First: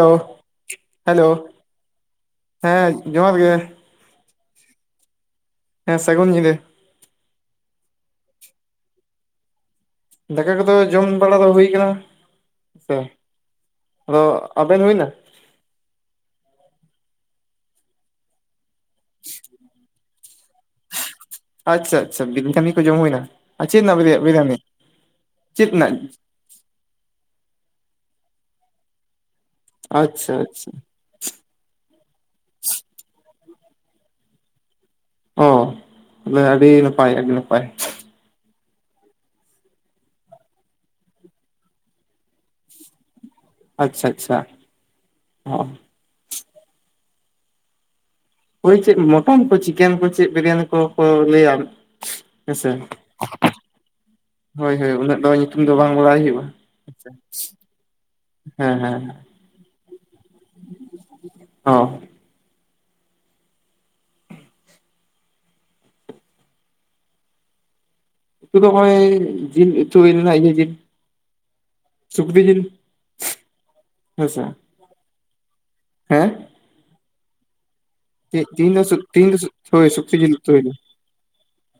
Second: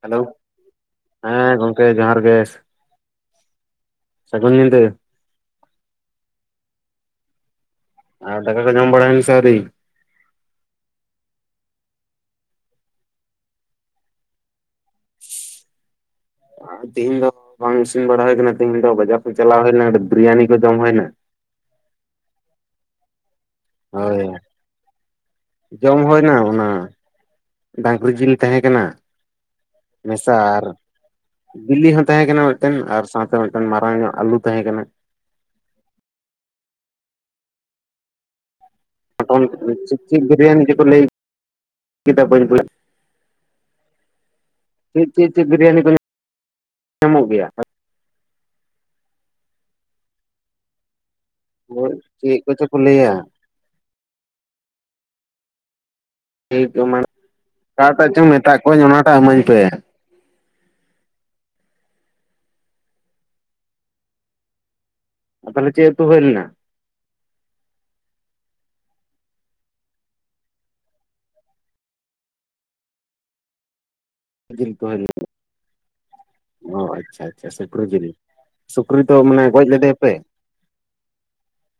Hello hello ᱦᱮᱸ ᱜᱚᱝᱠᱮ ᱡᱚᱦᱟᱨ ᱜᱮ ᱦᱮᱸ ᱡᱚᱦᱟᱨ ᱜᱮ ᱥᱟᱹᱜᱩᱱ ᱧᱤᱫᱟᱹ᱾ ᱦᱮᱸ ᱥᱟᱹᱜᱩᱱ ᱧᱤᱫᱟᱹ᱾ ᱟᱨ ᱫᱟᱠᱟ ᱠᱚ ᱡᱚᱢ ᱵᱟᱲᱟ ᱦᱩᱭᱱᱟ ᱥᱮ ᱟᱣᱨᱤ? ᱫᱟᱠᱟ ᱠᱚᱫᱚ ᱡᱚᱢ ᱵᱟᱲᱟ ᱫᱚ ᱦᱩᱭ ᱠᱟᱱᱟ, ᱦᱮᱸ ᱥᱮ ᱟᱫᱚ ᱟᱵᱮᱱ ᱦᱩᱭᱱᱟ? ᱛᱤᱦᱤᱧ ᱫᱚ ᱵᱟᱝ ᱤᱥᱤᱱ ᱵᱟᱲᱟ ᱦᱩᱭ ᱠᱟᱱᱟ ᱛᱮᱦᱤᱧ ᱫᱚ ᱵᱟᱡᱟᱨ ᱥᱮᱜ ᱪᱟᱞᱟᱣ ᱦᱩᱭᱱᱟ, ᱠᱟᱴᱤᱡ ᱵᱤᱨᱭᱟᱱᱤ ᱠᱚ ᱡᱚᱢ ᱦᱩᱭᱱᱟ᱾ ᱟᱪᱪᱷᱟ ᱟᱪᱪᱷᱟ ᱵᱤᱱ ᱠᱟᱹᱢᱤ ᱠᱚ ᱡᱚᱢ ᱦᱩᱭᱱᱟ? ᱟᱨ ᱪᱮᱫ ᱨᱮᱱᱟᱜ ᱵᱤᱨᱭᱟ ᱦᱳᱭ ᱵᱤᱨᱭᱟᱱᱤ ᱪᱮᱫ ᱨᱮᱱᱟᱜ ᱡᱚᱢ ᱦᱩᱭᱱᱟ ᱚᱱᱟ ᱰᱟᱝᱨᱤ ᱡᱤᱞ ᱛᱟᱦᱮᱸ ᱠᱟᱱᱟ ᱟᱪᱪᱷᱟ ᱢᱮᱥᱟ ᱟᱨ ᱟᱪᱪᱷᱟ ᱵᱤᱞᱤ ᱦᱚᱸ ᱛᱟᱦᱮᱸ ᱠᱟᱱᱟ ᱢᱤᱫᱴᱮᱱ ᱟᱨ ᱥᱟᱶᱛᱮ ᱢᱤᱫᱴᱮᱱ ᱢᱟᱨᱟᱝ ᱧᱚᱜ ᱟᱞᱩ ᱛᱟᱦᱮᱸ ᱠᱟᱱᱟ᱾ ᱚ ᱛᱟᱞᱦᱮ ᱟᱹᱰᱤ ᱱᱟᱯᱟᱭ ᱟᱹᱰᱤ ᱱᱟᱯᱟᱭ᱾ ᱴᱚᱱ ᱪᱮᱫᱼᱪᱮᱫ ᱵᱤᱨᱭᱟᱱᱤ ᱡᱮᱠᱚ ᱞᱟᱹᱭ [inaudible] ᱠᱮᱫᱟ ᱵᱟᱹᱧ ᱵᱩᱡ ᱟᱪᱪᱷᱟ ᱟᱪᱪᱷᱟ ᱪᱮᱜ ᱪᱮᱜ ᱪᱮᱜ ᱚ ᱵᱤᱨᱭᱟᱱᱤ ᱠᱚ [inaudible] ᱧᱟᱢᱚᱜ ᱜᱮᱭᱟ? ᱚᱳᱭ ᱪᱮᱫ ᱢᱚᱴᱚᱱ ᱠᱚ ᱪᱤᱠᱮᱱ ᱠᱚ ᱪᱮᱫ ᱵᱤᱨᱭᱟᱱᱤ ᱠᱚ ᱠᱚ ᱞᱟᱹᱭᱟ᱾ ᱪᱮᱫ ᱠᱚᱪᱚ ᱦᱮᱸᱥᱮ ᱠᱚ ᱞᱟᱹᱭᱟ ᱦᱳᱭ ᱦᱳᱭ ᱩᱱᱟᱹᱜ ᱫᱚ ᱧᱩᱛᱩᱢ ᱫᱚ ᱵᱟᱝ ᱵᱟᱲᱟᱭ ᱦᱩᱭᱩᱜᱼᱟ᱾ ᱴᱷᱤᱠ ᱚᱱᱟ, ᱟᱪᱪᱷᱟ ᱚᱠᱟᱴᱟᱜ ᱪᱚᱝ ᱢᱮᱛᱟᱜ ᱠᱚᱣᱟᱹᱧ ᱚᱱᱟᱴᱟᱜ ᱮᱢᱟᱹᱧ ᱯᱮ ᱚᱜ᱾ ᱟ ᱛᱟᱞᱦᱮ ᱪᱮᱜ ᱩᱛᱩ ᱦᱩᱭᱞᱮᱱᱟ? ᱩᱛᱩ ᱫᱚ ᱠᱚᱭᱼᱚᱭ ᱡᱤᱱ ᱩᱛᱩ ᱦᱩᱭᱞᱮᱱᱟ ᱤᱭᱟᱹ ᱡᱤᱞ᱾ ᱥᱩᱠᱨᱤ ᱡᱤᱞ, ᱦᱮᱸ ᱥᱮ ᱡᱤᱞ ᱠᱚ ᱦᱩᱭ ᱞᱮᱱᱟ [unintelligible] ᱦᱮᱸ? ᱚ ᱟᱪᱪᱷᱟ ᱟᱪᱪᱷᱟ ᱥᱩᱠᱨᱤ ᱡᱤᱞ? ᱛᱮᱜ ᱛᱤᱧ ᱫᱚ ᱥᱩᱜ ᱥᱩᱠᱨᱤ ᱛᱤᱧ ᱫᱚ ᱢᱟᱱᱮ ᱥᱩᱜ ᱜᱚᱡ ᱦᱳᱛ ᱞᱮᱫᱮᱭᱟᱯᱮ ᱥᱩᱠᱨᱤ ᱛᱩ ᱦᱩᱭ ᱠᱟᱱᱟ᱾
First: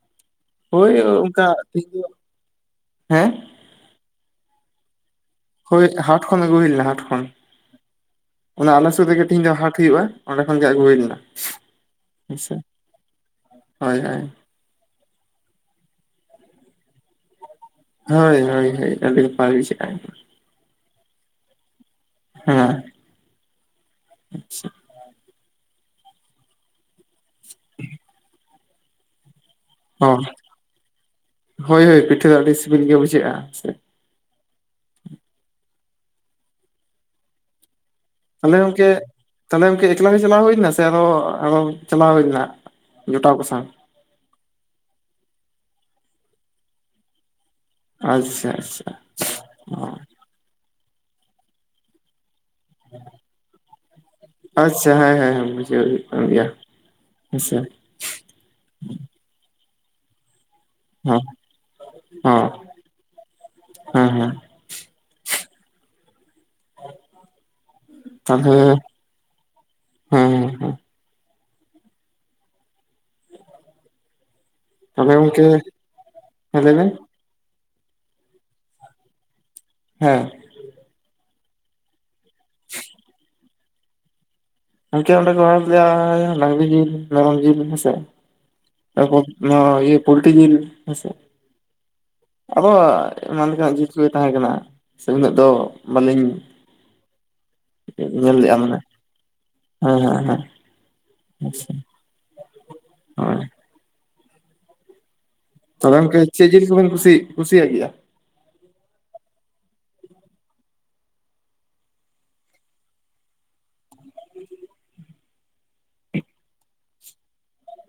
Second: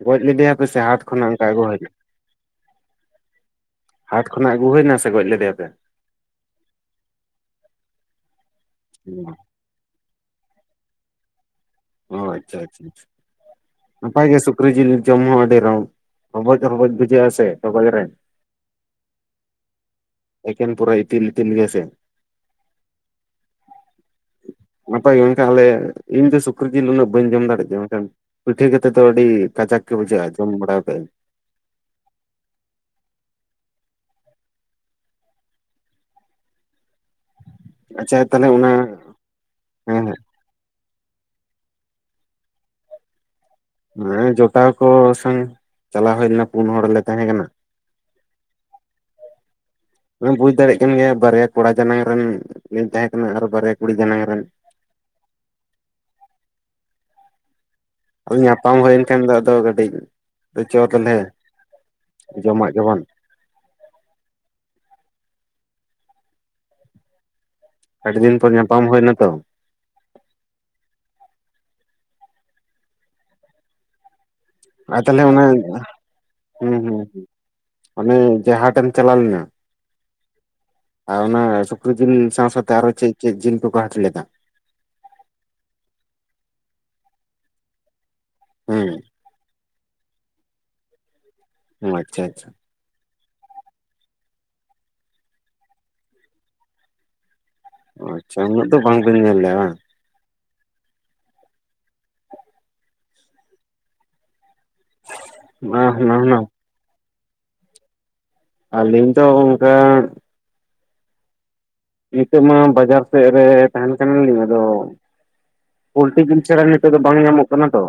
ᱜᱚᱡ ᱞᱮᱫᱮᱭᱟᱯᱮ? ᱥᱮ ᱦᱟᱴ ᱠᱷᱚᱱᱟᱜ ᱚᱝᱠᱟ ᱚᱱᱠᱟ ᱟᱹᱜᱩ ᱦᱩᱭᱱᱟ᱾ ᱛᱤᱦᱤᱧ ᱫᱚ ᱦᱮᱸ ᱦᱟᱴ ᱠᱷᱚᱱᱟᱜ ᱟᱹᱜᱩ ᱦᱩᱭᱱᱟ ᱥᱮ ᱜᱚᱡ ᱞᱮᱫᱮᱭᱟᱯᱮ? ᱠᱟᱹᱡ ᱦᱟᱴ ᱠᱷᱚᱱ ᱟᱹᱜᱩ ᱟᱜᱩ ᱦᱩᱭ ᱞᱮᱱᱟ ᱦᱟᱴ ᱠᱷᱚᱱ᱾ ᱚᱱᱟ ᱟᱞᱮ ᱥᱩᱨ ᱨᱮᱜᱮ ᱛᱤᱦᱤᱧ ᱫᱚ ᱦᱟᱴ ᱦᱩᱭᱩᱜᱼᱟ, ᱚᱸᱰᱮ ᱠᱷᱚᱱᱜᱮ ᱟᱹᱜᱩ ᱦᱩᱭ ᱞᱮᱱᱟ᱾ ᱚ ᱦᱮᱸᱥᱮ ᱟᱪᱪᱷᱟ ᱟᱪᱪᱷᱟ ᱟᱪᱷᱟ ᱦᱳᱭ ᱦᱳᱭ ᱱᱟᱯᱟᱭ ᱜᱮ ᱥᱩᱠ ᱥᱩᱠᱨᱤ ᱡᱤᱞ ᱡᱚᱢ ᱦᱚᱸ ᱟᱹᱰᱤ ᱨᱚᱝ ᱨᱵᱚᱡ ᱨᱵᱚᱡᱽ ᱵᱩᱡᱷᱟᱹᱜᱼᱟ ᱥᱮ ᱛᱚᱜᱚᱡ ᱨᱮ᱾ ᱦᱳᱭ ᱦᱳᱭ ᱦᱳᱭ ᱟᱰᱤᱧ ᱯᱟᱞᱤ ᱥᱮᱜ-ᱟ᱾ ᱮᱠᱮᱱ ᱯᱩᱨᱟᱹ ᱤᱛᱤᱞ ᱤᱛᱤᱞ ᱜᱮ ᱥᱮ? ᱦᱮᱸ᱾ ᱱᱟᱯᱟᱭ ᱜᱮ ᱛᱟᱦᱚᱞᱮ ᱤᱧ ᱫᱚ ᱥᱩᱠ ᱥᱩᱠᱨᱤ ᱡᱤᱞ ᱩᱱᱟᱹᱜ ᱵᱟᱹᱧ ᱡᱚᱢ ᱫᱟᱲᱮᱜᱭᱟᱜ ᱜᱮᱭᱟ ᱢᱮᱱᱠᱷᱟᱱ ᱯᱤᱴᱷᱟᱹ ᱠᱟᱛᱮᱫ ᱫᱚ ᱟᱹᱰᱤ ᱠᱟᱡᱟᱠ ᱜᱮ ᱚ ᱵᱩᱡᱷᱟᱹᱜᱼᱟ ᱡᱚᱢ ᱵᱟᱲᱟᱣ ᱠᱟᱜᱟᱹᱧ᱾ ᱦᱳᱭ ᱦᱳᱭ ᱯᱤᱴᱷᱟᱹ ᱫᱚ ᱟᱹᱰᱤ ᱥᱤᱵᱤᱞ ᱜᱮ ᱵᱩᱡᱷᱟᱹᱜᱼᱟ᱾ ᱟᱪᱪᱷᱟ, ᱛᱟᱦᱚᱞᱮ ᱜᱚᱢᱠᱮ ᱛᱟᱦᱚᱞᱮ ᱜᱚᱢᱠᱮ ᱦᱮᱸ ᱮᱠᱞᱟ ᱜᱮ ᱪᱟᱞᱟᱣ ᱦᱩᱭᱱᱟ? ᱥᱮ ᱟᱨᱦᱟ ᱟᱨᱚ ᱪᱟᱞᱟᱣ ᱦᱩᱭ ᱞᱮᱱᱟ ᱡᱚᱴᱟᱣ ᱠᱚ ᱥᱟᱝ? ᱦᱮᱸ ᱡᱚᱴᱟᱣ ᱠᱚ ᱥᱟᱝ ᱪᱟᱞᱟᱣ ᱦᱩᱭ ᱞᱮᱱᱟ ᱯᱩᱱ ᱦᱚᱲᱞᱮ ᱛᱟᱦᱮᱸ ᱠᱟᱱᱟ᱾ ᱟᱪᱪᱷᱟ ᱟᱪᱪᱷᱟ ᱚ᱾ ᱵᱩᱡ ᱫᱟᱲᱮᱭᱟᱜ ᱠᱟᱱ ᱜᱮᱭᱟ ᱵᱟᱨᱭᱟ ᱠᱚᱲᱟ ᱡᱟᱱᱟᱝ ᱨᱮᱱ ᱞᱤᱧ ᱛᱟᱦᱮᱸ ᱠᱟᱱᱟ ᱟᱨ ᱵᱟᱨᱭᱟ ᱠᱩᱲᱤ ᱡᱟᱱᱟᱝ ᱨᱮᱱ᱾ ᱥᱮ ᱦᱮᱸ ᱦᱮᱸ ᱦᱮᱸ ᱢᱩᱡᱷᱟᱹᱣ ᱦᱩᱭᱩᱜ ᱠᱟᱱ ᱜᱮᱭᱟ ᱦᱮᱸᱥᱮ᱾ ᱟᱫᱚ ᱧᱟᱯᱟᱢ ᱦᱩᱭᱮᱱ ᱠᱷᱟᱱ ᱫᱚ ᱟᱫᱚ ᱠᱟᱹᱴᱤᱡᱪᱚ ᱛᱚᱞᱮ ᱦᱮᱸ ᱦᱮᱸ ᱡᱚᱢᱟᱜ ᱜᱮᱵᱚᱱ᱾ ᱦᱮᱸ ᱦᱮᱸ᱾ ᱥᱟᱴ ᱫᱤᱱ ᱯᱚᱨ ᱛᱟᱦᱚᱞᱮ ᱧᱟᱯᱟᱢ ᱦᱩᱭᱱᱟᱛᱚ᱾ ᱦᱮᱸ ᱦᱮᱸ᱾ ᱟᱨ ᱛᱟᱦᱚᱞᱮ ᱚᱱᱟ ᱦᱮᱸ ᱦᱩᱸ ᱞᱟᱹᱭ ᱵᱮᱱ ᱦᱩᱸ ᱚᱱᱮ ᱡᱟᱦᱟᱴᱮᱢ ᱪᱟᱞᱟᱣ ᱞᱮᱱᱟ, ᱦᱮᱸ᱾ ᱟᱨ ᱚᱱᱟ ᱥᱩᱠᱨᱤ ᱡᱤᱞ ᱥᱟᱶ ᱥᱟᱶᱛᱮ ᱟᱨᱚ ᱪᱮᱫ ᱪᱮᱫ ᱡᱤᱞ ᱠᱚᱠᱚ ᱦᱟᱹᱴ ᱞᱮᱫᱟ? ᱜᱚᱝᱠᱮ ᱚᱸᱰᱮ ᱫᱚ ᱰᱟᱹᱝᱨᱤ ᱡᱤᱞ ᱢᱮᱨᱚᱢ ᱡᱤᱞ ᱦᱮᱸᱥᱮ᱾ ᱦᱮᱸ ᱛᱯᱚᱨ ᱱᱚᱶᱟ ᱤᱭᱟᱹ ᱯᱳᱞᱴᱨᱤ ᱡᱤᱞ ᱦᱮᱸᱥᱮ ᱟᱪᱪᱷᱟ ᱟᱪᱪᱷᱟ ᱟᱵᱚ ᱮᱢᱟᱱ ᱞᱮᱠᱟᱱᱟᱜ ᱡᱤᱱ ᱠᱚᱜᱮ ᱛᱟᱦᱮᱸ ᱠᱟᱱᱟ ᱥᱮ ᱩᱱᱟᱹᱜ ᱫᱚ ᱵᱟᱹᱞᱤᱧ ᱧᱮᱞ ᱟᱪᱪᱷᱟ ᱞᱮᱼᱟ ᱩᱱᱟᱹᱜ ᱫᱚ ᱢᱟᱱᱮ ᱵᱟᱝᱵᱤᱱ ᱧᱮᱞ ᱞᱮᱜᱼᱟ ᱵᱟᱝ ᱦᱮᱸ ᱦᱮᱸ ᱦᱮᱸ ᱟᱪᱪᱷᱟ ᱦᱳᱭ ᱚᱱᱟ ᱦᱟᱱᱟ ᱛᱚᱵᱮᱢᱮᱱᱠᱦᱟ ᱱᱟ ᱪᱮᱫ ᱡᱤᱞ ᱠᱚᱵᱮᱱ ᱠᱩᱥᱤ ᱠᱩᱥᱤᱭᱟᱜ ᱜᱮᱭᱟ ᱟᱹᱞᱤᱧ ᱫᱚ ᱚᱱᱠᱟ ᱱᱤᱛᱚᱜ ᱢᱟ ᱵᱟᱡᱟᱨ ᱥᱮᱫ ᱨᱮ ᱛᱟᱦᱮᱱ ᱠᱟᱱᱟᱞᱤᱧ ᱟᱫᱚ ᱯᱳᱞᱴᱤ ᱡᱤᱞ ᱪᱷᱟᱲᱟ ᱱᱤᱛᱚᱜ ᱫᱚ ᱵᱟᱝ ᱧᱟᱢᱚᱜ ᱠᱟᱱᱟ ᱛᱚ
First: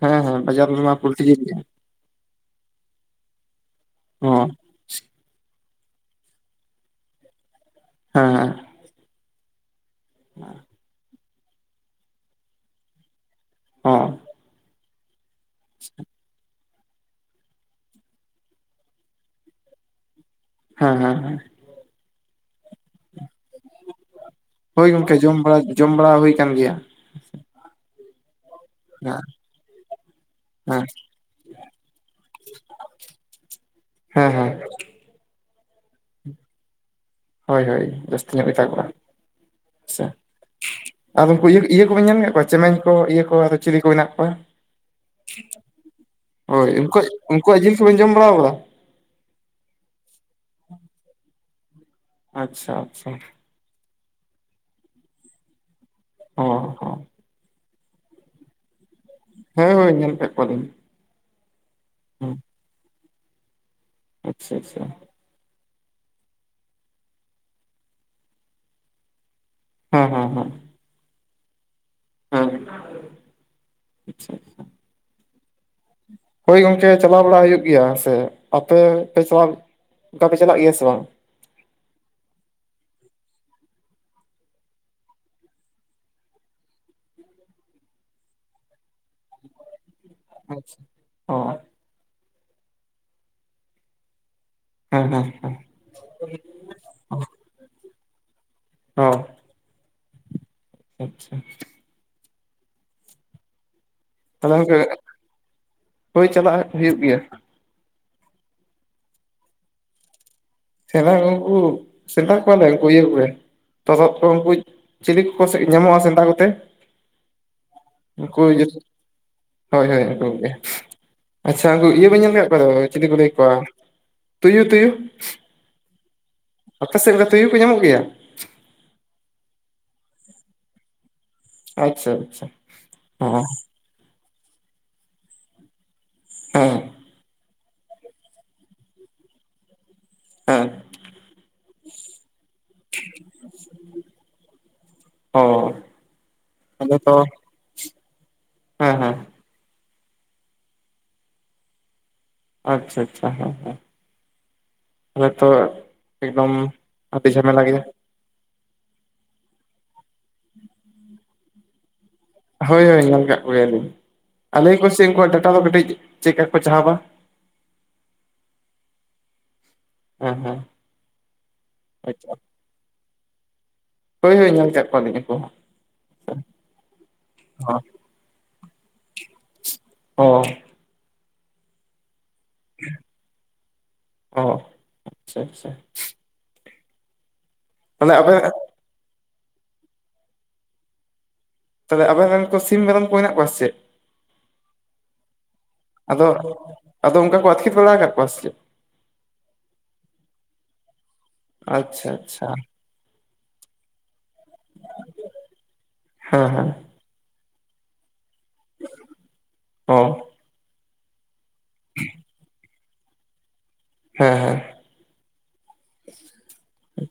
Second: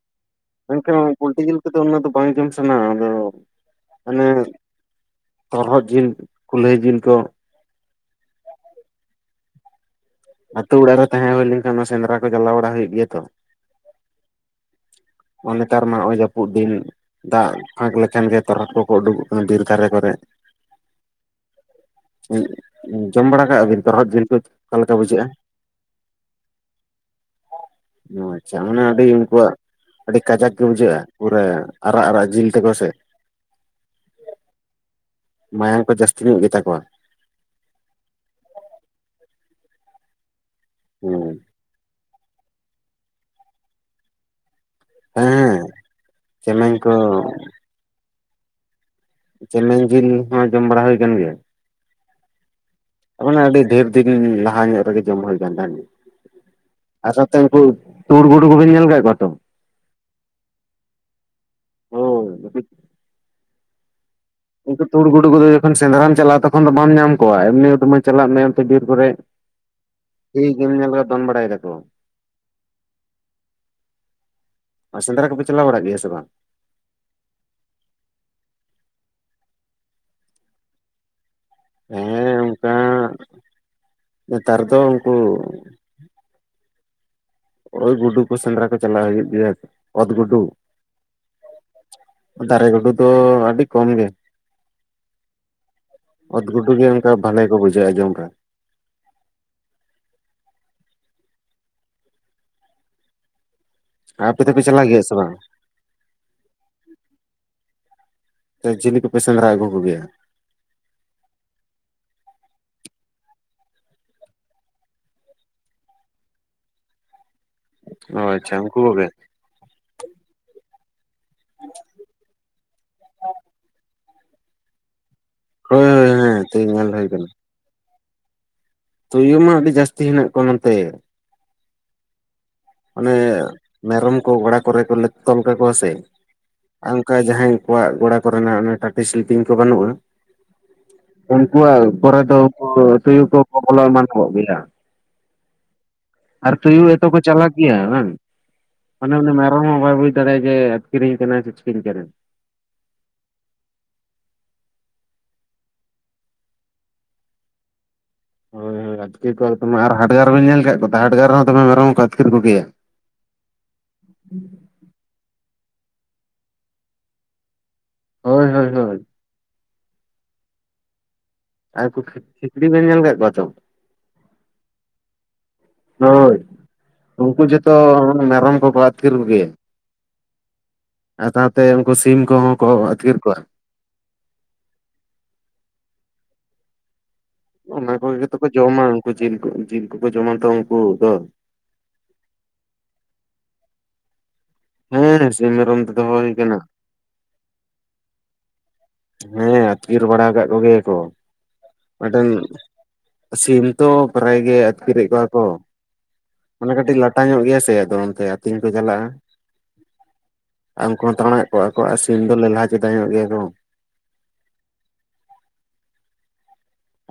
ᱦᱮᱸ ᱦᱮᱸ ᱵᱟᱡᱟᱨ ᱨᱮᱢᱟ ᱢᱮᱱᱠᱷᱟᱱ ᱯᱳᱞᱴᱤ ᱜᱮ ᱡᱤᱞ ᱠᱟᱛᱮᱜ ᱫᱚ ᱵᱟᱝ ᱡᱚᱢ ᱥᱟᱱᱟᱣᱟ ᱟᱫᱚ ᱦᱟᱱᱮ ᱚ ᱛᱚᱨᱚᱦᱩᱫ ᱡᱤᱞ ᱠᱩᱞᱟᱹᱭ ᱡᱤᱞ ᱠᱚ ᱦᱮᱸᱮᱸ ᱟᱛᱳ ᱚᱲᱟᱜ ᱨᱮ ᱛᱟᱦᱮᱸ ᱦᱩᱭ ᱞᱮᱱᱠᱷᱟᱱ ᱚᱱᱟ ᱥᱮᱸᱫᱽᱨᱟ ᱠᱚ ᱪᱟᱞᱟᱣ ᱵᱟᱲᱟ ᱦᱩᱭᱩᱜ ᱜᱮᱭᱟ ᱛᱚ ᱦᱚᱸ ᱟᱨ ᱱᱮᱛᱟᱨ ᱢᱟ ᱱᱚᱜᱼᱚᱭ ᱡᱟᱹᱯᱩᱫ ᱫᱤᱱ ᱫᱟᱜ ᱯᱷᱟᱸᱠ ᱞᱮᱠᱷᱟᱱ ᱜᱮ ᱛᱚᱨᱦᱚᱫ ᱠᱚᱠᱚ ᱩᱰᱩᱠᱚᱜ ᱠᱟᱱᱟ ᱵᱤᱨ ᱫᱷᱟᱨᱮ ᱠᱚᱨᱮ [unintelligible] ᱦᱮᱸ ᱦᱮᱸ ᱦᱮᱸ ᱡᱚᱢ ᱵᱟᱲᱟ ᱠᱟᱜᱼᱟ ᱵᱤᱱ ᱛᱚᱨᱦᱚᱫ ᱡᱤᱞ ᱠᱚ ᱚᱠᱟ ᱦᱳᱭ ᱞᱮᱠᱟ ᱜᱚᱝᱠᱮ ᱵᱩᱡᱷᱟᱹᱜᱼᱟ ᱡᱚᱢᱲᱟ ᱡᱚᱢ ᱵᱟᱲᱟ ᱦᱩᱭ ᱠᱟᱱ ᱜᱮᱭᱟ ᱟᱪᱷᱟ ᱢᱟᱱᱮ ᱦᱮᱸ ᱟᱹᱰᱤ ᱩᱱᱠᱩᱣᱟᱜ ᱟᱹᱰᱤ ᱠᱟᱡᱟᱠ ᱜᱮ ᱦᱮᱸ ᱵᱩᱡᱷᱟᱹᱜᱼᱟ ᱯᱩᱨᱟᱹ ᱟᱨᱟᱜ ᱟᱨᱟᱜ ᱡᱤᱞ ᱛᱮᱠᱚ ᱥᱮ ᱦᱮᱸ ᱦᱮᱸ ᱢᱟᱭᱟᱝ ᱠᱚ ᱡᱟᱹᱥᱛᱤ ᱧᱚᱜ ᱜᱮᱛᱟ ᱠᱚᱣᱟ ᱦᱳᱭ ᱦᱳᱭ ᱡᱟᱹᱥᱛᱤ ᱧᱚᱜ ᱜᱤ ᱛᱟ ᱠᱚᱼᱟ ᱟᱪᱪᱷᱟ ᱟᱫᱚ ᱦᱮᱸ ᱩᱱᱠᱩ ᱤᱭᱟᱹ ᱠᱚᱵᱤᱧ ᱧᱮᱞ ᱠᱮᱫ ᱠᱚᱣᱟ ᱪᱮᱢᱮᱧ ᱠᱚ ᱤᱭᱟᱹ ᱠᱚ ᱟᱫᱚ ᱪᱤᱞᱤ ᱠᱚ ᱢᱮᱱᱟᱜ ᱠᱚᱣᱟ ᱦᱮᱸ ᱦᱳᱭ ᱪᱮᱢᱮᱧ ᱠᱚ ᱩᱱᱠᱩᱣᱟᱜ ᱩᱱᱠᱩᱣᱟᱜ ᱡᱤᱱ ᱠᱚ ᱵᱤᱱ ᱡᱚᱢ ᱵᱟᱲᱟ ᱟᱠᱟᱫᱟ ᱪᱮᱢᱮᱧ ᱡᱤᱞ ᱦᱚᱸ ᱡᱚᱢ ᱵᱟᱲᱟ ᱦᱩᱭ ᱟᱠᱟᱱ ᱜᱮᱭᱟ ᱟᱪᱪᱷᱟ ᱟᱪᱪᱷᱟ ᱩᱱᱮ ᱟᱹᱰᱤ ᱰᱷᱮᱨ ᱫᱤᱱ ᱞᱟᱦᱟ ᱧᱚᱜ ᱨᱮᱜᱮ ᱡᱚᱢ ᱦᱩᱭ ᱟᱠᱟᱱ ᱛᱟᱦᱮᱸᱱ ᱚ ᱟᱨ ᱥᱟᱸᱣᱛᱮ ᱩᱱᱠᱩ ᱛᱩᱲ ᱜᱩᱲᱩ ᱠᱚᱵᱤᱱ ᱧᱮᱞ ᱠᱟᱜ ᱠᱚᱣᱟ ᱛᱚ ᱦᱮᱸ ᱦᱳᱭ ᱧᱮᱞ ᱠᱮᱫ ᱠᱚᱣᱟᱞᱤᱧ᱾ ᱦᱮᱸ ᱦᱳᱭ ᱟᱪᱪᱷᱟ ᱟᱪᱪᱷᱟ ᱩᱱᱠᱩ ᱛᱩᱲ ᱜᱩᱰᱩ ᱠᱚᱫᱚ ᱡᱚᱠᱷᱚᱱ ᱥᱮᱸᱫᱽᱨᱟᱟᱢ ᱪᱟᱞᱟᱜᱼᱟ ᱛᱚᱠᱷᱚᱱ ᱵᱟᱢ ᱧᱟᱢ ᱠᱚᱣᱟᱼᱟ ᱮᱢᱱᱤ ᱫᱚᱢ ᱪᱟᱞᱟᱜ ᱢᱮᱱᱛᱮ ᱵᱤᱨ ᱠᱚᱨᱮ ᱦᱮᱸ ᱦᱮᱸ ᱮ ᱦᱮᱸ ᱜᱮᱢ ᱧᱮᱞ ᱠᱚ ᱫᱚᱱ ᱵᱟᱲᱟᱭ ᱫᱟᱠᱚ [unintelligible] ᱦᱮᱸ ᱟᱪᱪᱷᱟ ᱥᱮᱫᱽᱨᱟ ᱠᱚᱯᱮ ᱪᱟᱞᱟᱣ ᱵᱟᱲᱟ ᱜᱮᱭᱟ ᱥᱮ ᱵᱟᱝ ᱦᱳᱭ ᱜᱚᱝᱠᱮ ᱪᱟᱞᱟᱣ ᱵᱟᱲᱟ ᱦᱩᱭ ᱜᱩᱱᱝᱠᱮ ᱦᱩᱭᱩᱜ ᱜᱮᱭᱟ ᱥᱮ ᱟᱯᱮ ᱯᱮ ᱪᱟᱞᱟᱣ ᱚᱱᱠᱟᱯᱮ ᱪᱟᱞᱟᱜ ᱜᱮᱭᱟ ᱥᱮ ᱵᱟᱝ ᱦᱮᱸ ᱚᱱᱠᱟ ᱱᱮᱛᱟᱨ ᱫᱚ ᱩᱱᱠᱩ ᱚᱛ ᱜᱩᱰᱩ ᱠᱚ ᱥᱮᱸᱫᱽᱨᱟ ᱠᱚ ᱪᱟᱞᱞᱟᱣ ᱦᱩᱭᱩᱜ ᱜᱮᱭᱟ ᱚᱛ ᱜᱩᱰᱩ᱾ ᱟᱪᱪᱷᱟ ᱚ ᱫᱟᱨᱮ ᱜᱩᱰᱩ ᱫᱚ ᱟᱹᱰᱤ ᱠᱚᱢ ᱜᱮ ᱦᱮ ᱦᱮ ᱚᱫ ᱜᱩᱰᱩ ᱜᱮ ᱚᱱᱠᱟ ᱵᱷᱟᱞᱮ ᱠᱚ ᱵᱩᱡᱷᱟᱹᱜᱼᱟ ᱡᱚᱢ ᱨᱮ ᱦᱚ ᱟᱪᱪᱷᱟ ᱟᱯᱮ ᱛᱟᱦᱚᱞᱮ ᱫᱚᱯᱮ ᱜᱚᱝᱠᱮ ᱪᱟᱞᱟᱜ ᱜᱮᱭᱟ ᱥᱮ ᱵᱟᱝ ᱦᱳᱭ ᱪᱟᱞᱟᱜ ᱦᱩᱭᱩᱜ ᱜᱮᱭᱟ᱾ ᱡᱮᱞᱤ ᱠᱚᱯᱮ ᱥᱮᱸᱫᱽᱨᱟ ᱟᱹᱜᱩ ᱠᱚᱜᱮᱭᱟ ᱥᱮᱱᱟᱠᱩ ᱥᱮᱫ ᱠᱚᱣᱟᱞ ᱠᱚ ᱠᱚᱲᱮ ᱛᱚᱛᱚᱫ ᱠᱚ ᱩᱱᱠᱩ ᱪᱤᱞᱤ ᱠᱚ ᱧᱟᱢᱚᱜᱼᱟ ᱥᱮᱱᱫᱨᱟ ᱠᱚᱛᱮ ᱚ ᱩᱱᱠᱩ ᱟᱪᱪᱷᱟ ᱜᱮ ᱠᱚᱜᱮ ᱦᱳᱭ ᱦᱳᱭ ᱩᱱᱠᱩ ᱜᱮ ᱟᱪᱪᱷᱟ ᱩᱱᱠᱩ ᱤᱭᱟᱹ ᱵᱮᱱ ᱧᱮᱞ ᱟᱠᱟᱫ ᱠᱚᱣᱟᱫᱚ ᱪᱮᱫᱤ ᱠᱚ ᱞᱟᱹᱭ ᱠᱚᱣᱟ ᱛᱩᱭᱩ ᱛᱩᱭᱩ ᱦᱳᱭ ᱦᱳᱭ ᱦᱮᱭ ᱟᱯᱮ ᱥᱮᱫ ᱜᱟ ᱛᱩᱭᱩ ᱦᱚᱸ ᱠᱚᱮ ᱧᱟᱢᱚᱜ ᱜᱮᱭᱟ ᱛᱩᱭᱩ ᱢᱟ ᱟᱹᱰᱤ ᱡᱟᱹᱥᱛᱤ ᱦᱮᱱᱟᱜ ᱠᱚᱣᱟ ᱱᱚᱛᱮ ᱟᱪᱪᱷᱟ ᱟᱪᱪᱷᱟ ᱚᱱᱮ ᱦᱮᱸ ᱢᱮᱨᱚᱢ ᱠᱚ ᱜᱚᱲᱟ ᱠᱚᱨᱮ ᱠᱚ ᱛᱚᱞ ᱠᱟᱠᱚᱣᱟ ᱥᱮ ᱦᱮᱸ ᱟᱨ ᱚᱱᱠᱟ ᱡᱟᱦᱟᱸᱭ ᱠᱚᱣᱟᱜ ᱜᱚᱲᱟ ᱠᱚᱨᱮᱱᱟᱜ ᱴᱟᱴᱤ ᱥᱤᱞᱯᱤᱝ ᱠᱚ ᱵᱟᱹᱱᱩᱜᱼᱟ᱾ ᱦᱮᱸ ᱩᱱᱠᱩᱣᱟᱜ ᱠᱚᱨᱮ ᱫᱚ ᱩᱱᱠᱩ ᱛᱩᱭᱩ ᱠᱚ ᱵᱚᱞᱚ ᱮᱢᱟᱱᱚᱜ ᱜᱮᱭᱟ᱾ ᱚ ᱟᱨ ᱛᱩᱭᱩ ᱟᱫᱚ ᱮᱛᱚ ᱛᱚ ᱠᱚ ᱪᱟᱞᱟᱜ ᱦᱮᱸ ᱦᱮᱸ [unintelligible] ᱢᱮᱨᱚᱢ ᱦᱟᱭ ᱵᱟᱭ ᱵᱩᱡ ᱫᱟᱲᱮᱭᱟᱜ-ᱟ ᱟᱠᱤᱨᱤᱧ ᱠᱟᱱᱟᱧ ᱥᱮ ᱟᱪᱪᱷᱟ ᱟᱪᱪᱷᱟ ᱦᱮᱸ ᱦᱮᱸ ᱛᱟᱦᱞᱮ ᱛᱚ ᱮᱠᱫᱚᱢ ᱟᱹᱰᱤ ᱡᱷᱟᱢᱮᱞᱟ ᱜᱮᱭᱟ ᱦᱳᱭ ᱦᱳᱭ ᱟ. ᱛᱠᱤᱨ ᱠᱚ ᱟᱨ ᱦᱟᱴᱜᱟᱨ ᱨᱮ ᱵᱮᱱ ᱧᱮᱞ ᱠᱟᱜ ᱠᱚ ᱦᱟᱴᱜᱟᱨ ᱦᱚᱸ ᱫᱚᱢᱮ ᱢᱮᱨᱚᱢ ᱠᱚ ᱟᱠᱤᱨ ᱠᱚᱜᱮᱭᱟ ᱦᱳᱭ ᱦᱳᱭ ᱧᱮᱞ ᱟᱠᱟᱫ ᱠᱚᱜᱮᱭᱟᱞᱤᱧ ᱟᱞᱤᱧ ᱠᱩᱥᱤ ᱩᱱᱠᱩᱣᱟᱜ ᱰᱟᱴᱟ ᱫᱚ ᱠᱟᱹᱴᱤᱡ ᱪᱮᱫ ᱠᱟ ᱠᱚ ᱪᱟᱦᱟᱵᱟ ᱦᱳᱭ ᱦᱳ ᱦᱳᱭ ᱦᱮᱸ ᱦᱩᱸ ᱟᱨ ᱠᱤᱠᱷᱲᱤ ᱵᱮᱱ ᱧᱮᱞ ᱟᱠᱟᱫ ᱠᱚᱣᱟ ᱛᱚ ᱦᱳᱭ ᱦᱳᱭ ᱧᱮᱞ ᱟᱠᱟᱫ ᱠᱚᱣᱟᱞᱤᱧ ᱩᱱᱠᱩ ᱦᱚᱸ ᱦᱳᱭ ᱩᱱᱠᱩ ᱡᱚᱛᱚ ᱚ ᱢᱮᱨᱚᱢ ᱠᱚ ᱠᱚ ᱟᱹᱛ [unintelligible] ᱚ ᱟᱨ ᱥᱟᱶᱛᱮ ᱩᱱᱠᱩ ᱥᱤᱢ ᱠᱚᱦᱚᱸ ᱠᱚ ᱟᱹᱛᱠᱤᱨ ᱠᱚᱣᱟ ᱚ ᱟᱪᱪᱷᱟ ᱟᱪᱪᱷᱟ ᱚᱱᱟ ᱛᱟᱦᱚᱞᱮ ᱠᱚᱜᱮᱛᱚ ᱟᱵᱮᱱ ᱠᱚ ᱡᱚᱢᱟ ᱩᱱᱠᱩ ᱡᱤᱞ ᱡᱤᱞ ᱠᱚᱠᱚ ᱡᱚᱢᱟ ᱛᱚ ᱩᱱᱠᱩ ᱫᱚ ᱛᱟᱦᱚᱞᱮ ᱟᱵᱮᱱ ᱨᱮᱱ ᱠᱚ ᱥᱤᱢ ᱢᱮᱨᱚᱢ ᱠᱚ ᱢᱮᱱᱟᱜ ᱠᱚᱣᱟ ᱪᱮᱫ? ᱦᱮᱸ ᱥᱤᱢ ᱢᱮᱨᱚᱢ ᱛᱮ ᱫᱚᱦᱚ ᱟᱫᱚ ᱦᱩᱭ ᱟᱠᱟᱱᱟ᱾ ᱟᱫᱚ ᱚᱱᱠᱟ ᱠᱚ ᱟᱫᱠᱮᱨ ᱵᱟᱲᱟ ᱟᱠᱟᱫ ᱠᱚᱣᱟ ᱥᱮᱪᱮᱫ ᱦᱮᱸ ᱟᱹᱛᱠᱤᱨ ᱵᱟᱲᱟ ᱠᱟᱜ ᱠᱚ ᱜᱮᱭᱟ ᱠᱚ ᱟᱪᱪᱷᱟ ᱢᱤᱜᱴᱮᱱ ᱟᱪᱪᱷᱟ ᱥᱤᱢ ᱛᱚ ᱯᱨᱟᱭ ᱜᱮ ᱟᱹᱛᱠᱤᱨᱮᱜ ᱠᱚᱣᱟ ᱠᱚ ᱦᱮᱸ ᱦᱮᱸ ᱢᱟᱱᱮ ᱠᱟᱹᱴᱤᱡ ᱞᱟᱴᱟ ᱧᱚᱜ ᱜᱮᱭᱟ ᱥᱮ ᱟᱫᱚ ᱚᱱᱛᱮ ᱛᱤᱧ ᱠᱚ ᱪᱟᱞᱟᱜᱼᱟ᱾ ᱚ ᱟ ᱩᱝᱠᱩ ᱦᱚᱸ ᱛᱟᱬᱟᱜ ᱠᱚᱜᱼᱟ ᱠᱚ ᱟ ᱥᱤᱢ ᱫᱚ ᱞᱮᱞᱦᱟ ᱪᱚᱫᱟ ᱧᱚᱜ ᱜᱮᱭᱟ ᱠᱚ ᱦᱮᱸ ᱦᱮᱸ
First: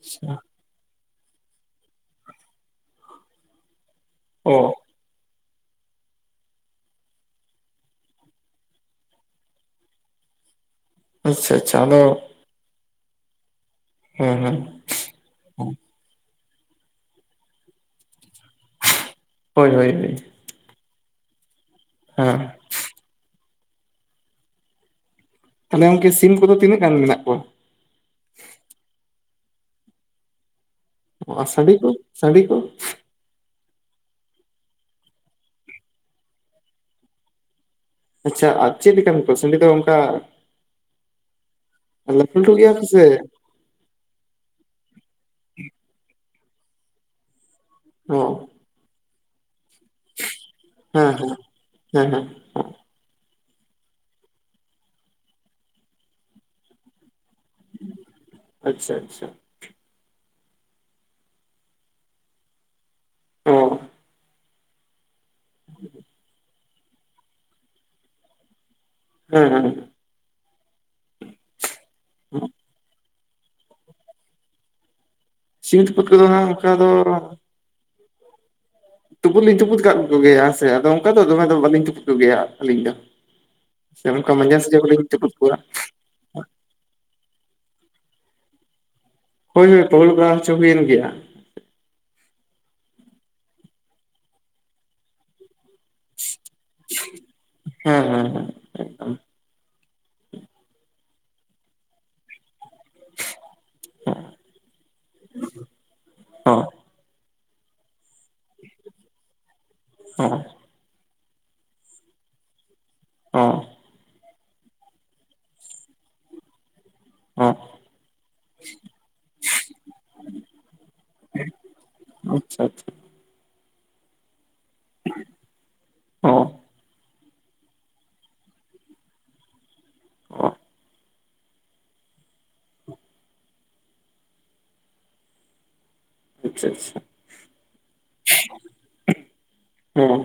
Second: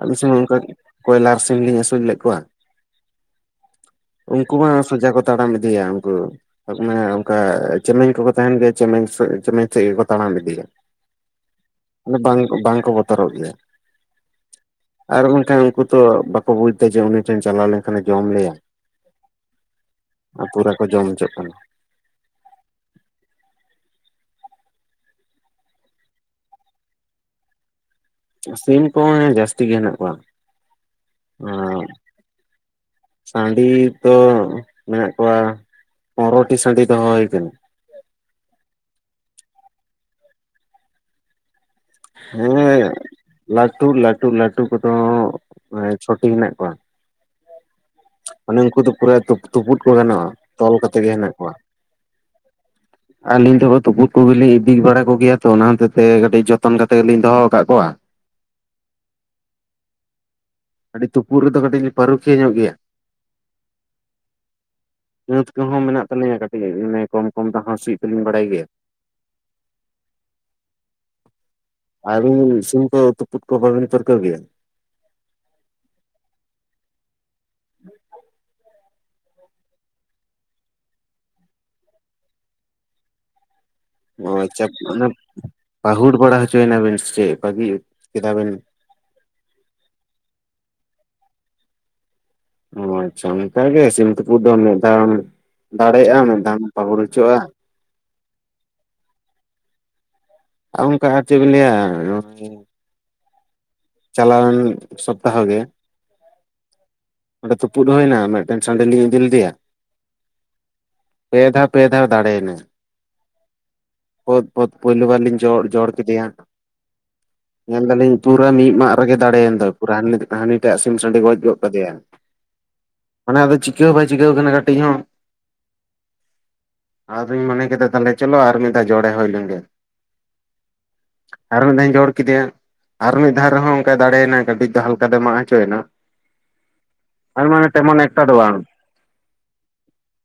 ᱟᱞᱮ ᱥᱮᱜ ᱢᱟ ᱚᱝᱠᱟ ᱵᱚᱭᱞᱟᱨ ᱥᱤᱢ ᱞᱤᱧ ᱟᱹᱥᱩᱞ ᱞᱮᱜ ᱠᱚᱣᱟ᱾ ᱚ ᱩᱝᱠᱩ ᱢᱟ ᱥᱳᱡᱟ ᱠᱚ ᱛᱟᱲᱟᱢ ᱤᱫᱤᱭᱟ ᱩᱝᱠᱩ ᱥᱟᱜ ᱢᱮ ᱚᱱᱠᱟ ᱪᱮᱢᱮᱧ ᱠᱚᱠᱚ ᱛᱟᱦᱮᱱ ᱜᱮᱭᱟ ᱪᱮᱢᱮᱧ ᱥᱮ ᱪᱮᱢᱮᱧ ᱥᱮᱜ ᱜᱮᱠᱚ ᱛᱟᱲᱟᱢ ᱤᱫᱤᱭᱟ᱾ ᱟᱪᱪᱷᱟ ᱟᱪᱪᱷᱟ ᱟᱫᱚ ᱚᱱᱮ ᱵᱟᱝ ᱵᱟᱝᱠᱚ ᱵᱚᱛᱚᱨᱚᱜ ᱜᱮᱭᱟ᱾ ᱦᱮᱸ ᱦᱮᱸ ᱟᱨ ᱵᱟᱝᱠᱷᱟᱱ ᱩᱝᱠᱩ ᱛᱚ ᱵᱟᱠᱚ ᱵᱩᱡ ᱫᱟ ᱡᱮ ᱩᱱᱤ ᱴᱷᱮᱱ ᱪᱟᱞᱟᱣ ᱞᱮᱱᱠᱷᱟᱱ ᱮ ᱡᱚᱢ ᱞᱮᱭᱟ᱾ ᱦᱳᱭ ᱦᱳᱭ ᱟᱨ ᱯᱩᱨᱟᱹ ᱠᱚ ᱡᱚᱢ ᱪᱚᱜ ᱠᱟᱱᱟ᱾ ᱦᱮᱸ ᱛᱟᱞᱦᱮ ᱜᱚᱝᱠᱮ ᱥᱤᱢ ᱠᱚᱫᱚ ᱛᱤᱱᱟᱹᱜ ᱜᱟᱱ ᱢᱮᱱᱟᱜ ᱠᱚᱣᱟ? ᱥᱤᱢ ᱠᱚᱦᱚᱸ ᱦᱮᱸ ᱡᱟᱹᱥᱛᱤ ᱜᱮ ᱦᱮᱱᱟᱜ ᱠᱚᱣᱟ᱾ ᱟ ᱥᱟᱺᱰᱤ ᱟᱨ ᱠᱩ ᱥᱟᱺᱰᱤ ᱠᱩ ᱥᱟᱺᱰᱤ ᱛᱚ ᱢᱮᱱᱟᱜ ᱠᱚᱣᱟ ᱯᱚᱱᱨᱚᱴᱤ ᱥᱟᱺᱰᱤ ᱫᱚᱦᱚ ᱦᱩᱭ ᱟᱠᱟᱱᱟ᱾ ᱟᱪᱷᱟ ᱟ ᱪᱮᱫ ᱠᱟᱹᱢᱤ ᱠᱚ ᱥᱟᱺᱰᱤ ᱫᱚ ᱚᱝᱠᱟ ᱞᱟᱹᱴᱩ ᱜᱮᱭᱟ ᱠᱚ ᱦᱮᱸ ᱥᱮ ᱞᱟᱹᱴᱩ ᱞᱟᱹᱴᱩ ᱞᱟᱹᱴᱩ ᱠᱚᱫᱚ ᱮᱸ ᱪᱷᱚᱴᱤ ᱦᱮᱱᱟᱜ ᱠᱚᱣᱟ᱾ ᱚ ᱢᱟᱱᱮ ᱩᱱᱠᱩ ᱫᱚ ᱯᱩᱨᱟᱹ ᱛᱩᱯ ᱛᱩᱯᱩᱫ ᱠᱚ ᱜᱟᱱᱚᱜᱼᱟ᱾ ᱛᱚᱞ ᱠᱟᱛᱮ ᱜᱮ ᱦᱮᱸ ᱦᱮᱱᱟᱜ ᱦᱮᱸ ᱠᱚᱣᱟ᱾ ᱦᱮᱸ ᱦᱮᱸ ᱟᱹᱞᱤᱧ ᱫᱚ ᱛᱩᱯᱩᱫ ᱠᱚᱜᱮᱞᱤᱧ ᱤᱫᱤ ᱵᱟᱲᱟ ᱠᱚᱜᱮᱭᱟ ᱛᱚ ᱚᱱᱟ ᱦᱚᱛᱮ ᱛᱮ ᱠᱟᱹᱴᱤᱡ ᱡᱚᱛ ᱡᱚᱛᱚᱱ ᱠᱟᱛᱮ ᱜᱮ ᱞᱤᱧ ᱫᱚᱦᱚ ᱟᱠᱟᱜ ᱠᱚᱣᱟ᱾ ᱟᱪᱷᱟ ᱟᱪᱷᱟ ᱟᱹᱰᱤ ᱛᱩᱯᱩᱜ ᱨᱮ ᱫᱚ ᱠᱟᱹᱴᱤᱡ ᱯᱟᱹᱨᱩᱠᱷᱤᱭᱟᱹ ᱧᱚᱜ ᱜᱮᱭᱟ᱾ ᱚ ᱵᱟᱹᱫᱽ ᱠᱚ ᱦᱚᱸ ᱢᱮᱱᱟᱜ ᱛᱟᱞᱮᱭᱟ ᱠᱟᱹᱴᱤᱡ ᱢᱟᱱᱮ ᱠᱚᱢ ᱠᱚᱢ ᱛᱮ ᱥᱤ ᱫᱚ ᱞᱤᱧ ᱵᱟᱰᱟᱭ ᱜᱮᱭᱟ᱾ ᱦᱮᱸ ᱦᱮᱸ ᱟᱹᱵᱤᱱ ᱥᱤᱢ ᱠᱚ ᱛᱩᱯᱩᱫ ᱠᱚ ᱵᱟᱹᱵᱤᱱ ᱯᱟᱹᱨᱠᱟᱹᱣ ᱜᱮᱭᱟ? ᱥᱤᱢ ᱛᱩᱯᱩᱫ ᱠᱚ ᱫᱚ ᱦᱟᱸᱜ ᱚᱝᱠᱟ ᱫᱚᱻ [inaudible] ᱛᱩᱯᱩᱫ ᱞᱤᱧ ᱛᱩᱯᱩᱫ ᱠᱟᱜ ᱠᱚ ᱜᱮᱭᱟ ᱦᱮᱸ ᱥᱮ ᱟᱫᱚ ᱚᱝᱠᱟ ᱫᱚᱢᱮ ᱫᱚ ᱵᱟᱹᱞᱤᱧ ᱛᱩᱯᱩᱜ ᱠᱚ ᱜᱮᱭᱟ ᱟᱹᱞᱤᱧ ᱫᱚ᱾ ᱚᱻ ᱚᱱᱠᱟ ᱢᱟᱸᱡᱟᱱ ᱟᱪᱷᱟ ᱥᱮᱡ ᱦᱚᱞᱤᱧ ᱚᱱᱟ ᱛᱩᱯᱩᱫ ᱠᱚᱣᱟ ᱯᱟᱹᱦᱩᱲ ᱵᱟᱲᱟ ᱦᱚᱪᱚ ᱮᱱᱟ ᱵᱤᱱ ᱥᱮ ᱵᱟᱹᱜᱤ ᱠᱮᱫᱟ ᱵᱤᱱ ᱦᱚᱭ ᱦᱚᱭ ᱯᱟᱹᱦᱩᱲ ᱵᱟᱲᱟ ᱦᱚᱪᱚ ᱦᱩᱭ ᱮᱱ ᱜᱮᱭᱟ᱾ ᱚᱻ ᱟᱪᱷᱟ ᱚᱝᱠᱟ ᱜᱮ ᱥᱤᱢ ᱛᱩᱯᱩᱜ ᱫᱚ ᱢᱤᱜ ᱫᱷᱟᱣ ᱮᱢ ᱫᱟᱲᱮᱜᱼᱟ ᱢᱤᱫ ᱫᱷᱟᱣᱮᱢ ᱯᱟᱹᱦᱩᱲ ᱚᱪᱚᱜᱼᱟ᱾ ᱦᱮᱸ ᱦᱮᱸ ᱦᱮᱸ ᱮᱠᱫᱚᱢ᱾ ᱚᱝᱠᱟ ᱟᱨ ᱪᱮᱫ ᱞᱤᱧ ᱞᱟᱹᱭᱟ [inaudible] ᱪᱟᱞᱟᱣ ᱮᱱ ᱥᱚᱯᱛᱟᱦ ᱜᱮ ᱦᱚᱸ ᱚᱸᱰᱮ ᱛᱩᱯᱩᱫ ᱢᱟ ᱦᱮᱱᱟᱜᱼᱟ ᱢᱤᱫᱴᱮᱱ ᱥᱟᱺᱰᱤ ᱞᱤᱧ ᱤᱫᱤ ᱞᱮᱫᱮᱭᱟ᱾ ᱦᱚᱸ ᱯᱮ ᱫᱷᱟᱣ ᱯᱮ ᱫᱷᱟᱣ ᱫᱟᱲᱮ ᱮᱱᱟᱭ᱾ ᱯᱳᱫ ᱯᱳᱫ ᱯᱳᱭᱞᱩ ᱵᱟᱨ ᱞᱤᱧ ᱡᱚ ᱡᱚᱲ ᱠᱮᱫᱮᱭᱟ᱾ ᱦᱚᱸ ᱧᱮᱞ ᱫᱟᱞᱟ ᱞᱤᱧ ᱯᱩᱨᱟᱹ ᱢᱤᱜ ᱢᱟᱜ ᱨᱮ ᱜᱮ ᱫᱟᱲᱮ ᱮᱱ ᱫᱚᱭ ᱯᱩᱨᱟᱹ ᱦᱟᱹᱱᱤ ᱴᱟᱜ ᱥᱤᱢ ᱥᱟᱺᱰᱤ ᱜᱚᱡ ᱜᱚᱫ ᱠᱟᱫᱮᱭᱟᱭ ᱪᱷᱟ ᱪᱷᱟ ᱢᱟᱱᱮ ᱟᱫᱚ ᱪᱤᱠᱟᱹ ᱦᱚᱸ ᱵᱟᱭ ᱪᱤᱠᱟᱹᱣ ᱟᱠᱟᱱᱟ ᱠᱟᱹᱴᱤᱡ ᱦᱚᱸ᱾ ᱦᱚᱸ ᱟᱨᱦᱚᱧ ᱢᱚᱱᱮ ᱠᱮᱫᱟ ᱛᱟᱞᱦᱮ ᱪᱚᱞᱚ ᱟᱨ ᱢᱤᱫ ᱫᱷᱟᱣ ᱡᱚᱲᱮ ᱦᱩᱭ ᱞᱮᱱ ᱜᱮ ᱦᱚᱸ ᱟᱨ ᱢᱤᱜ ᱫᱷᱟᱣ ᱤᱧ ᱡᱚᱲ ᱠᱮᱫᱮᱭᱟ ᱟᱨ ᱢᱤᱫ ᱫᱷᱟᱣ ᱨᱮ ᱦᱚᱸ ᱚᱝᱠᱟᱭ ᱫᱟᱲᱮ ᱮᱱᱟ ᱠᱟᱹᱴᱤᱡ ᱫᱚ ᱦᱟᱞᱠᱟ ᱫᱚᱭ ᱢᱟᱲᱟᱝ ᱚᱪᱚ ᱮᱱᱟ ᱟᱪᱷᱟ ᱟᱪᱷᱟ ᱛᱮᱢᱟᱱᱮ ᱛᱮᱢᱟᱱᱮ ᱮᱥᱴᱟᱰᱚᱜᱼᱟ ᱦᱩᱸ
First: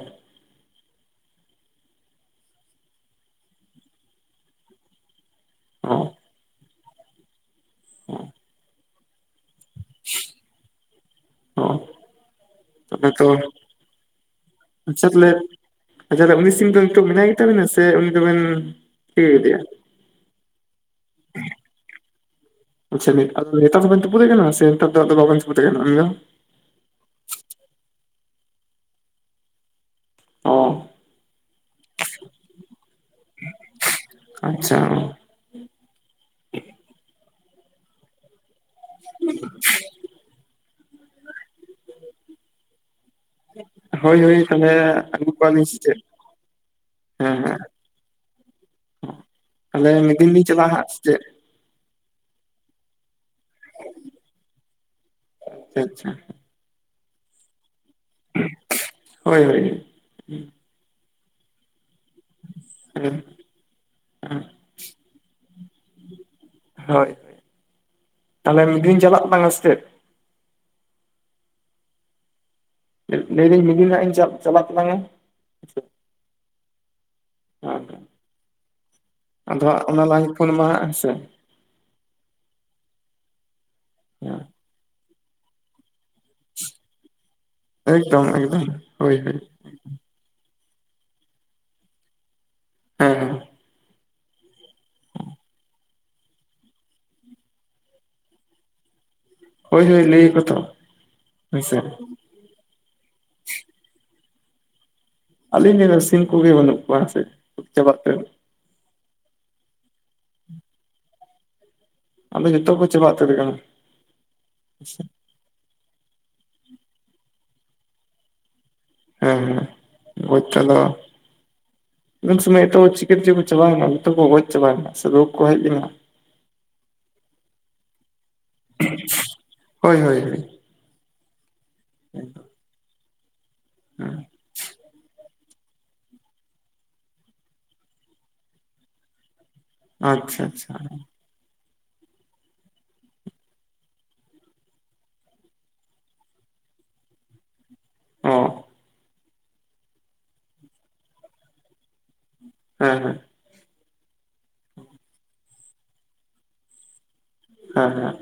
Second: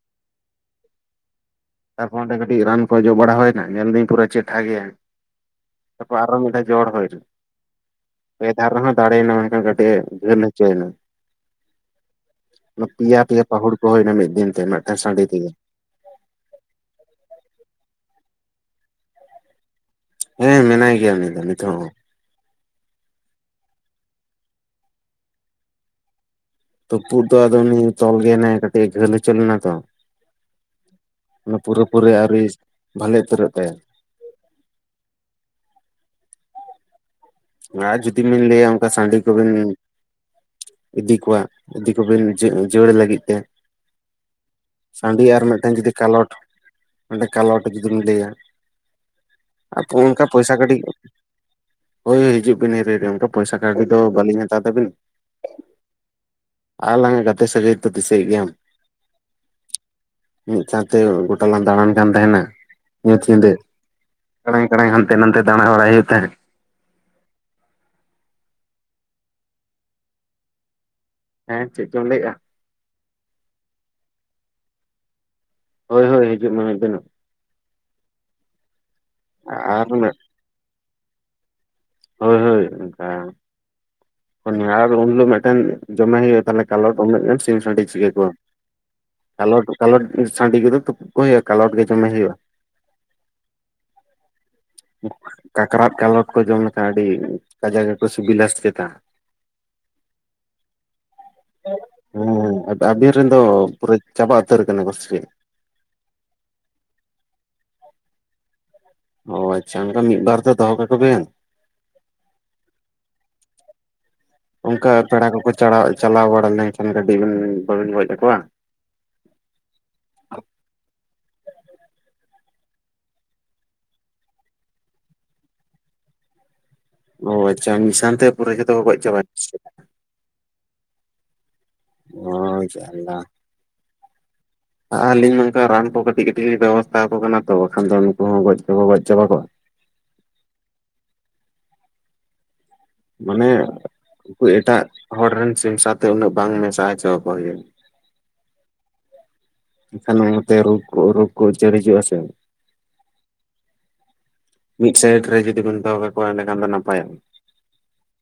ᱛᱟᱨᱯᱚᱨ ᱚᱸᱰᱮ ᱠᱟᱹᱴᱤᱡ ᱨᱟᱱ ᱠᱚ ᱡᱚᱢ ᱵᱟᱲᱟ ᱦᱩᱭᱱᱟ ᱧᱮᱞ ᱮᱫᱟᱹᱧ ᱯᱩᱨᱟᱹ ᱪᱮᱴᱷᱟ ᱜᱮᱭᱟ ᱦᱚᱸ ᱛᱟᱯᱚᱨᱮ ᱟᱨᱦᱚᱸ ᱢᱤᱫᱴᱮᱡ ᱡᱚᱲ ᱦᱩᱭ ᱮᱱᱟ ᱦᱚᱸ ᱯᱮ ᱫᱷᱟᱣ ᱨᱮ ᱦᱚᱸ ᱫᱟᱲᱮ ᱮᱱᱟ ᱢᱮᱱᱠᱷᱟᱱ ᱠᱟᱹᱴᱤᱡ ᱡᱷᱟᱹᱞ ᱦᱚᱪᱚ ᱮᱱᱟ ᱦᱚᱸ ᱛᱚᱵᱮ ᱯᱮᱭᱟ ᱛᱚ ᱯᱮᱭᱟ ᱯᱟᱹᱦᱩᱲ ᱠᱚ ᱦᱩᱭ ᱮᱱᱟ ᱢᱤᱫ ᱫᱤᱱ ᱛᱮ ᱢᱤᱫᱴᱟᱹᱝ ᱟᱪᱪᱷᱟ ᱥᱟᱺᱰᱤ ᱛᱟᱦᱚᱞᱮ ᱛᱮ ᱜᱮ ᱟᱪᱪᱷᱟ ᱩᱱᱤ ᱥᱤᱢ ᱫᱚ ᱱᱤᱛᱚᱜ ᱢᱮᱱᱟᱭ ᱜᱮ ᱛᱟᱵᱤᱱᱟ ᱥᱮ ᱩᱱᱤ ᱫᱚ ᱵᱤᱱ ᱤᱭᱟᱹ ᱠᱮᱫᱮᱭᱟ ᱦᱮᱸ ᱢᱮᱱᱟᱭ ᱜᱮᱭᱟ ᱩᱱᱤ ᱫᱚ ᱱᱤᱛᱚᱜ ᱦᱚᱸ ᱟᱪᱪᱷᱟ ᱱᱮᱛᱟᱨ ᱫᱚ ᱵᱮᱱ ᱛᱩᱯᱩᱫ ᱮ ᱠᱟᱱᱟ ᱥᱮ ᱱᱮᱛᱟᱨ ᱫᱚ ᱟᱫᱚ ᱵᱟᱹᱵᱮᱱ ᱛᱩᱯᱩᱫ ᱮ ᱠᱟᱱᱟ ᱩᱱᱤ ᱫᱚ ᱛᱩᱯᱩᱫ ᱫᱚ ᱟᱫᱚ ᱩᱱᱤ ᱛᱚᱞ ᱜᱮ ᱦᱮᱱᱟᱭᱟ ᱠᱟᱹᱴᱤᱡ ᱜᱷᱟᱹᱞ ᱦᱚᱪᱚ ᱞᱮᱱᱟ ᱛᱚ ᱚᱻ ᱚᱱᱟ ᱯᱩᱨᱟᱹ ᱯᱩᱨᱤ ᱟᱹᱣᱨᱤ ᱵᱷᱟᱞᱮ ᱩᱛᱟᱹᱨᱚᱜ ᱛᱟᱭᱟ ᱟᱪᱪᱷᱟ ᱟᱨ ᱡᱩᱫᱤ ᱵᱤᱱ ᱞᱟᱹᱭᱟ ᱚᱱᱠᱟ ᱥᱟᱺᱰᱤ ᱠᱚ ᱵᱤᱱ ᱤᱫᱤ ᱠᱚᱣᱟ ᱤᱫᱤ ᱠᱚ ᱵᱮᱱ ᱡᱚᱲ ᱞᱟᱹᱜᱤᱫ ᱛᱮ ᱦᱚᱭ ᱦᱩᱭ ᱟᱠᱟᱱ ᱜᱮᱭᱟ ᱟᱹᱜᱩ ᱥᱟᱺᱰᱤ ᱟᱨ ᱠᱚᱣᱟ ᱞᱤᱧ ᱥᱮ ᱢᱤᱫᱴᱟᱝ ᱡᱩᱫᱤ ᱪᱮᱫ ᱠᱟᱞᱚᱴ ᱦᱮᱸ ᱢᱤᱫᱴᱮᱱ ᱮᱱᱠᱷᱟᱱ ᱠᱟᱞᱚᱴ ᱡᱩᱫᱤᱢ ᱞᱟᱹᱭᱟ ᱟᱹᱞᱤᱧᱟᱜ ᱧᱩᱛᱩᱢ ᱫᱚ ᱪᱟᱞᱟᱜᱼᱟ ᱥᱮ ᱪᱮᱫ ᱦᱚᱭ ᱦᱤᱡᱩᱜ ᱵᱤᱱ ᱚᱱᱠᱟ ᱯᱚᱭᱥᱟ ᱠᱟᱹᱣᱰᱤ ᱫᱚ ᱵᱟᱹᱞᱤᱧ ᱦᱟᱛᱟᱣ ᱛᱟᱹᱵᱤᱱ ᱟᱪᱪᱷᱟ ᱟᱪᱪᱷᱟ [unintelligible] ᱟᱞᱟᱝᱼᱟ ᱜᱟᱛᱮ ᱥᱟᱹᱜᱟᱹᱭ ᱫᱚ ᱫᱤᱥᱟᱹᱭ ᱵᱮᱱ ᱦᱳᱭ ᱦᱳᱭ [unintelligible] ᱛᱮ ᱜᱚᱴᱟ ᱞᱟᱝ ᱫᱟᱬᱟᱱ ᱠᱟᱱ ᱛᱟᱦᱮᱱᱟ ᱧᱩᱛ ᱦᱮᱸ ᱧᱤᱫᱟᱹ ᱠᱟᱲᱟᱝ ᱠᱟᱲᱟᱝ ᱦᱟᱱᱛᱮ ᱱᱟᱱᱛᱮ ᱫᱟᱲᱟ ᱵᱟᱲᱟᱭ ᱦᱩᱭᱩᱜ ᱛᱟᱦᱮᱸᱜ ᱦᱚᱭ ᱛᱟᱦᱚᱞᱮ ᱢᱤᱫ ᱫᱤᱱ ᱪᱟᱞᱟᱜ ᱛᱟᱞᱟᱝᱼᱟ ᱥᱮ ᱪᱮᱫ ᱦᱮᱸ ᱪᱮᱫ ᱪᱚᱢ ᱞᱟᱹᱭᱮᱜᱼᱟ ᱞᱟᱹᱭ ᱮᱫᱟᱹᱧ ᱢᱮᱫ ᱫᱤᱱ ᱦᱟᱸᱜ ᱤᱧ ᱪᱟᱜ ᱪᱟᱞᱟᱜ ᱛᱟᱞᱟᱝᱼᱟ ᱦᱚᱭ ᱦᱚᱭ ᱦᱤᱡᱩᱜ ᱢᱮ ᱢᱮᱫ ᱫᱤᱱ ᱱᱚᱜ ᱦᱮᱸ ᱦᱮᱸ ᱟᱫᱚ ᱦᱟᱸᱜ ᱟᱨ ᱚᱱᱟ ᱞᱟᱦᱟᱧ ᱯᱷᱳᱱ ᱟᱢᱟ ᱦᱟᱸᱜ ᱦᱮᱸ ᱥᱮ ᱦᱳᱭ ᱦᱳᱭ ᱚᱱᱠᱟ [unintelligible] ᱢᱤᱫᱴᱮᱱ ᱡᱚᱢᱮᱱ ᱦᱩᱭᱩᱜᱼᱟ ᱮᱠᱫᱚᱢ ᱮᱠᱫᱚᱢ ᱦᱳᱭ ᱦᱳᱭ [unintelligible] ᱠᱟᱞᱚᱴ ᱥᱟᱺᱰᱤ ᱠᱚᱫᱚ ᱛᱩᱯᱩᱫ ᱠᱚ ᱦᱩᱭᱩᱜᱼᱟ ᱠᱟᱞᱚᱴ ᱜᱮ ᱡᱚᱢᱮ ᱦᱩᱭᱩᱜᱼᱟ ᱦᱮᱸ ᱦᱮᱸ ᱠᱟᱠᱨᱟᱛ ᱠᱟᱞᱚᱴ ᱠᱚ ᱡᱚᱢᱮ ᱟᱰᱤ ᱛᱟᱢᱟ ᱜᱮ ᱠᱚ ᱥᱤᱵᱤᱞᱟ ᱥᱮ ᱪᱮᱛᱟ ᱦᱳᱭ ᱦᱳᱭ ᱞᱟᱹᱭᱟᱠᱚ ᱛᱚ ᱦᱳᱭᱥᱮ ᱦᱮᱸ ᱟᱵᱤᱱ ᱨᱮᱱ ᱫᱚ ᱯᱩᱨᱟᱹ ᱪᱟᱵᱟ ᱩᱛᱟᱹᱨ ᱟᱠᱟᱱᱟ ᱥᱮᱪᱮᱫ ᱟᱹᱞᱤᱧ ᱱᱤᱭᱟᱹ ᱫᱚ ᱥᱤᱢ ᱠᱚᱜᱮ ᱵᱟᱹᱱᱩᱜ ᱠᱚᱣᱟ ᱥᱮ ᱜᱚᱡ ᱪᱟᱵᱟᱜ ᱠᱟᱱᱟ ᱚ ᱟᱪᱪᱷᱟ ᱚᱱᱠᱟ ᱢᱤᱫ ᱵᱟᱨ ᱫᱚ ᱫᱚᱦᱚ ᱠᱟᱠᱚᱵᱮᱱ᱾ ᱟᱫᱚ ᱡᱚᱛᱚ ᱠᱚ ᱪᱟᱵᱟ ᱩᱛᱟᱹᱨ ᱟᱠᱟᱱᱟ ᱚᱱᱠᱟ ᱯᱮᱲᱟ ᱠᱚᱠᱚ ᱪᱟᱞᱟᱣ ᱪᱟᱞᱟᱣ ᱵᱟᱲᱟ ᱞᱮᱱᱠᱷᱟᱱ ᱜᱟᱹᱰᱤ ᱵᱤᱱ ᱵᱟᱵᱤᱱ ᱜᱚᱡ ᱟᱠᱚᱣᱟ᱾ ᱦᱮᱸ ᱦᱮᱸ ᱜᱚᱡ ᱛᱮᱫᱚ ᱩᱱ ᱥᱚᱢᱚᱭ ᱛᱚ ᱪᱤᱠᱮ ᱛᱮᱪᱚ ᱠᱚ ᱪᱟᱵᱟᱭᱮᱱᱟ ᱡᱚᱛᱚ ᱠᱚ ᱜᱚᱡ ᱪᱟᱵᱟᱭᱮᱱᱟ ᱥᱮ ᱨᱳᱜᱽ ᱠᱚ ᱦᱮᱡ ᱞᱮᱱᱟ ᱚ ᱟᱪᱪᱷᱟ ᱢᱤᱫ ᱥᱟᱶᱟᱱᱛᱮ ᱯᱩᱨᱟᱹ ᱡᱚᱛᱚ ᱠᱚ ᱜᱚᱡ ᱪᱟᱵᱟᱭ ᱦᱳᱭ ᱦᱳᱭ ᱦᱳᱭ ᱚ ᱡᱟᱞᱟ ᱦᱮᱸ [unintelligible] ᱟᱹᱞᱤᱧ ᱱᱚᱝᱠᱟ ᱨᱟᱱ ᱠᱚ ᱠᱟᱹᱴᱤᱡ ᱠᱟᱹᱴᱤᱡ ᱞᱤᱧ ᱵᱮᱵᱚᱥᱛᱟ ᱟᱠᱚ ᱠᱟᱱᱟ ᱛᱚ ᱵᱟᱠᱷᱟᱱ ᱫᱚ ᱩᱱᱠᱩ ᱦᱚᱸ ᱜᱚᱡ ᱪᱟᱵᱟ ᱜᱚᱡ ᱪᱟᱵᱟ ᱠᱚᱜᱼᱟ᱾ ᱟᱪᱪᱷᱟ ᱟᱪᱪᱷᱟ ᱢᱟᱱᱮ ᱩᱱᱠᱩ ᱮᱴᱟᱜ ᱦᱚᱲ ᱨᱮᱱ ᱥᱤᱢ ᱥᱟᱶᱟᱛᱮ ᱩᱱᱟᱹᱜ ᱵᱟᱝ ᱢᱮᱥᱟ ᱦᱚᱪᱚ ᱟᱠᱚ ᱦᱩᱭᱩᱜᱼᱟ᱾ ᱚ ᱮᱱᱠᱷᱟᱱ ᱚᱱᱟᱛᱮ ᱨᱳᱜᱽ ᱨᱳᱜᱽ ᱠᱚ ᱩᱪᱟᱹᱲ ᱦᱤᱡᱩᱜᱼᱟ ᱥᱮ᱾ ᱦᱮᱸ ᱦᱮᱸ ᱢᱤᱫ ᱥᱟᱭᱤᱰ ᱨᱮ ᱡᱩᱫᱤ ᱵᱚᱱ ᱫᱚᱦᱚ ᱠᱟᱠᱚᱣᱟ ᱮᱸᱰᱮ ᱠᱷᱟᱱ ᱫᱚ ᱱᱟᱯᱟᱭᱚᱜ ᱦᱟᱸ ᱦᱟᱸ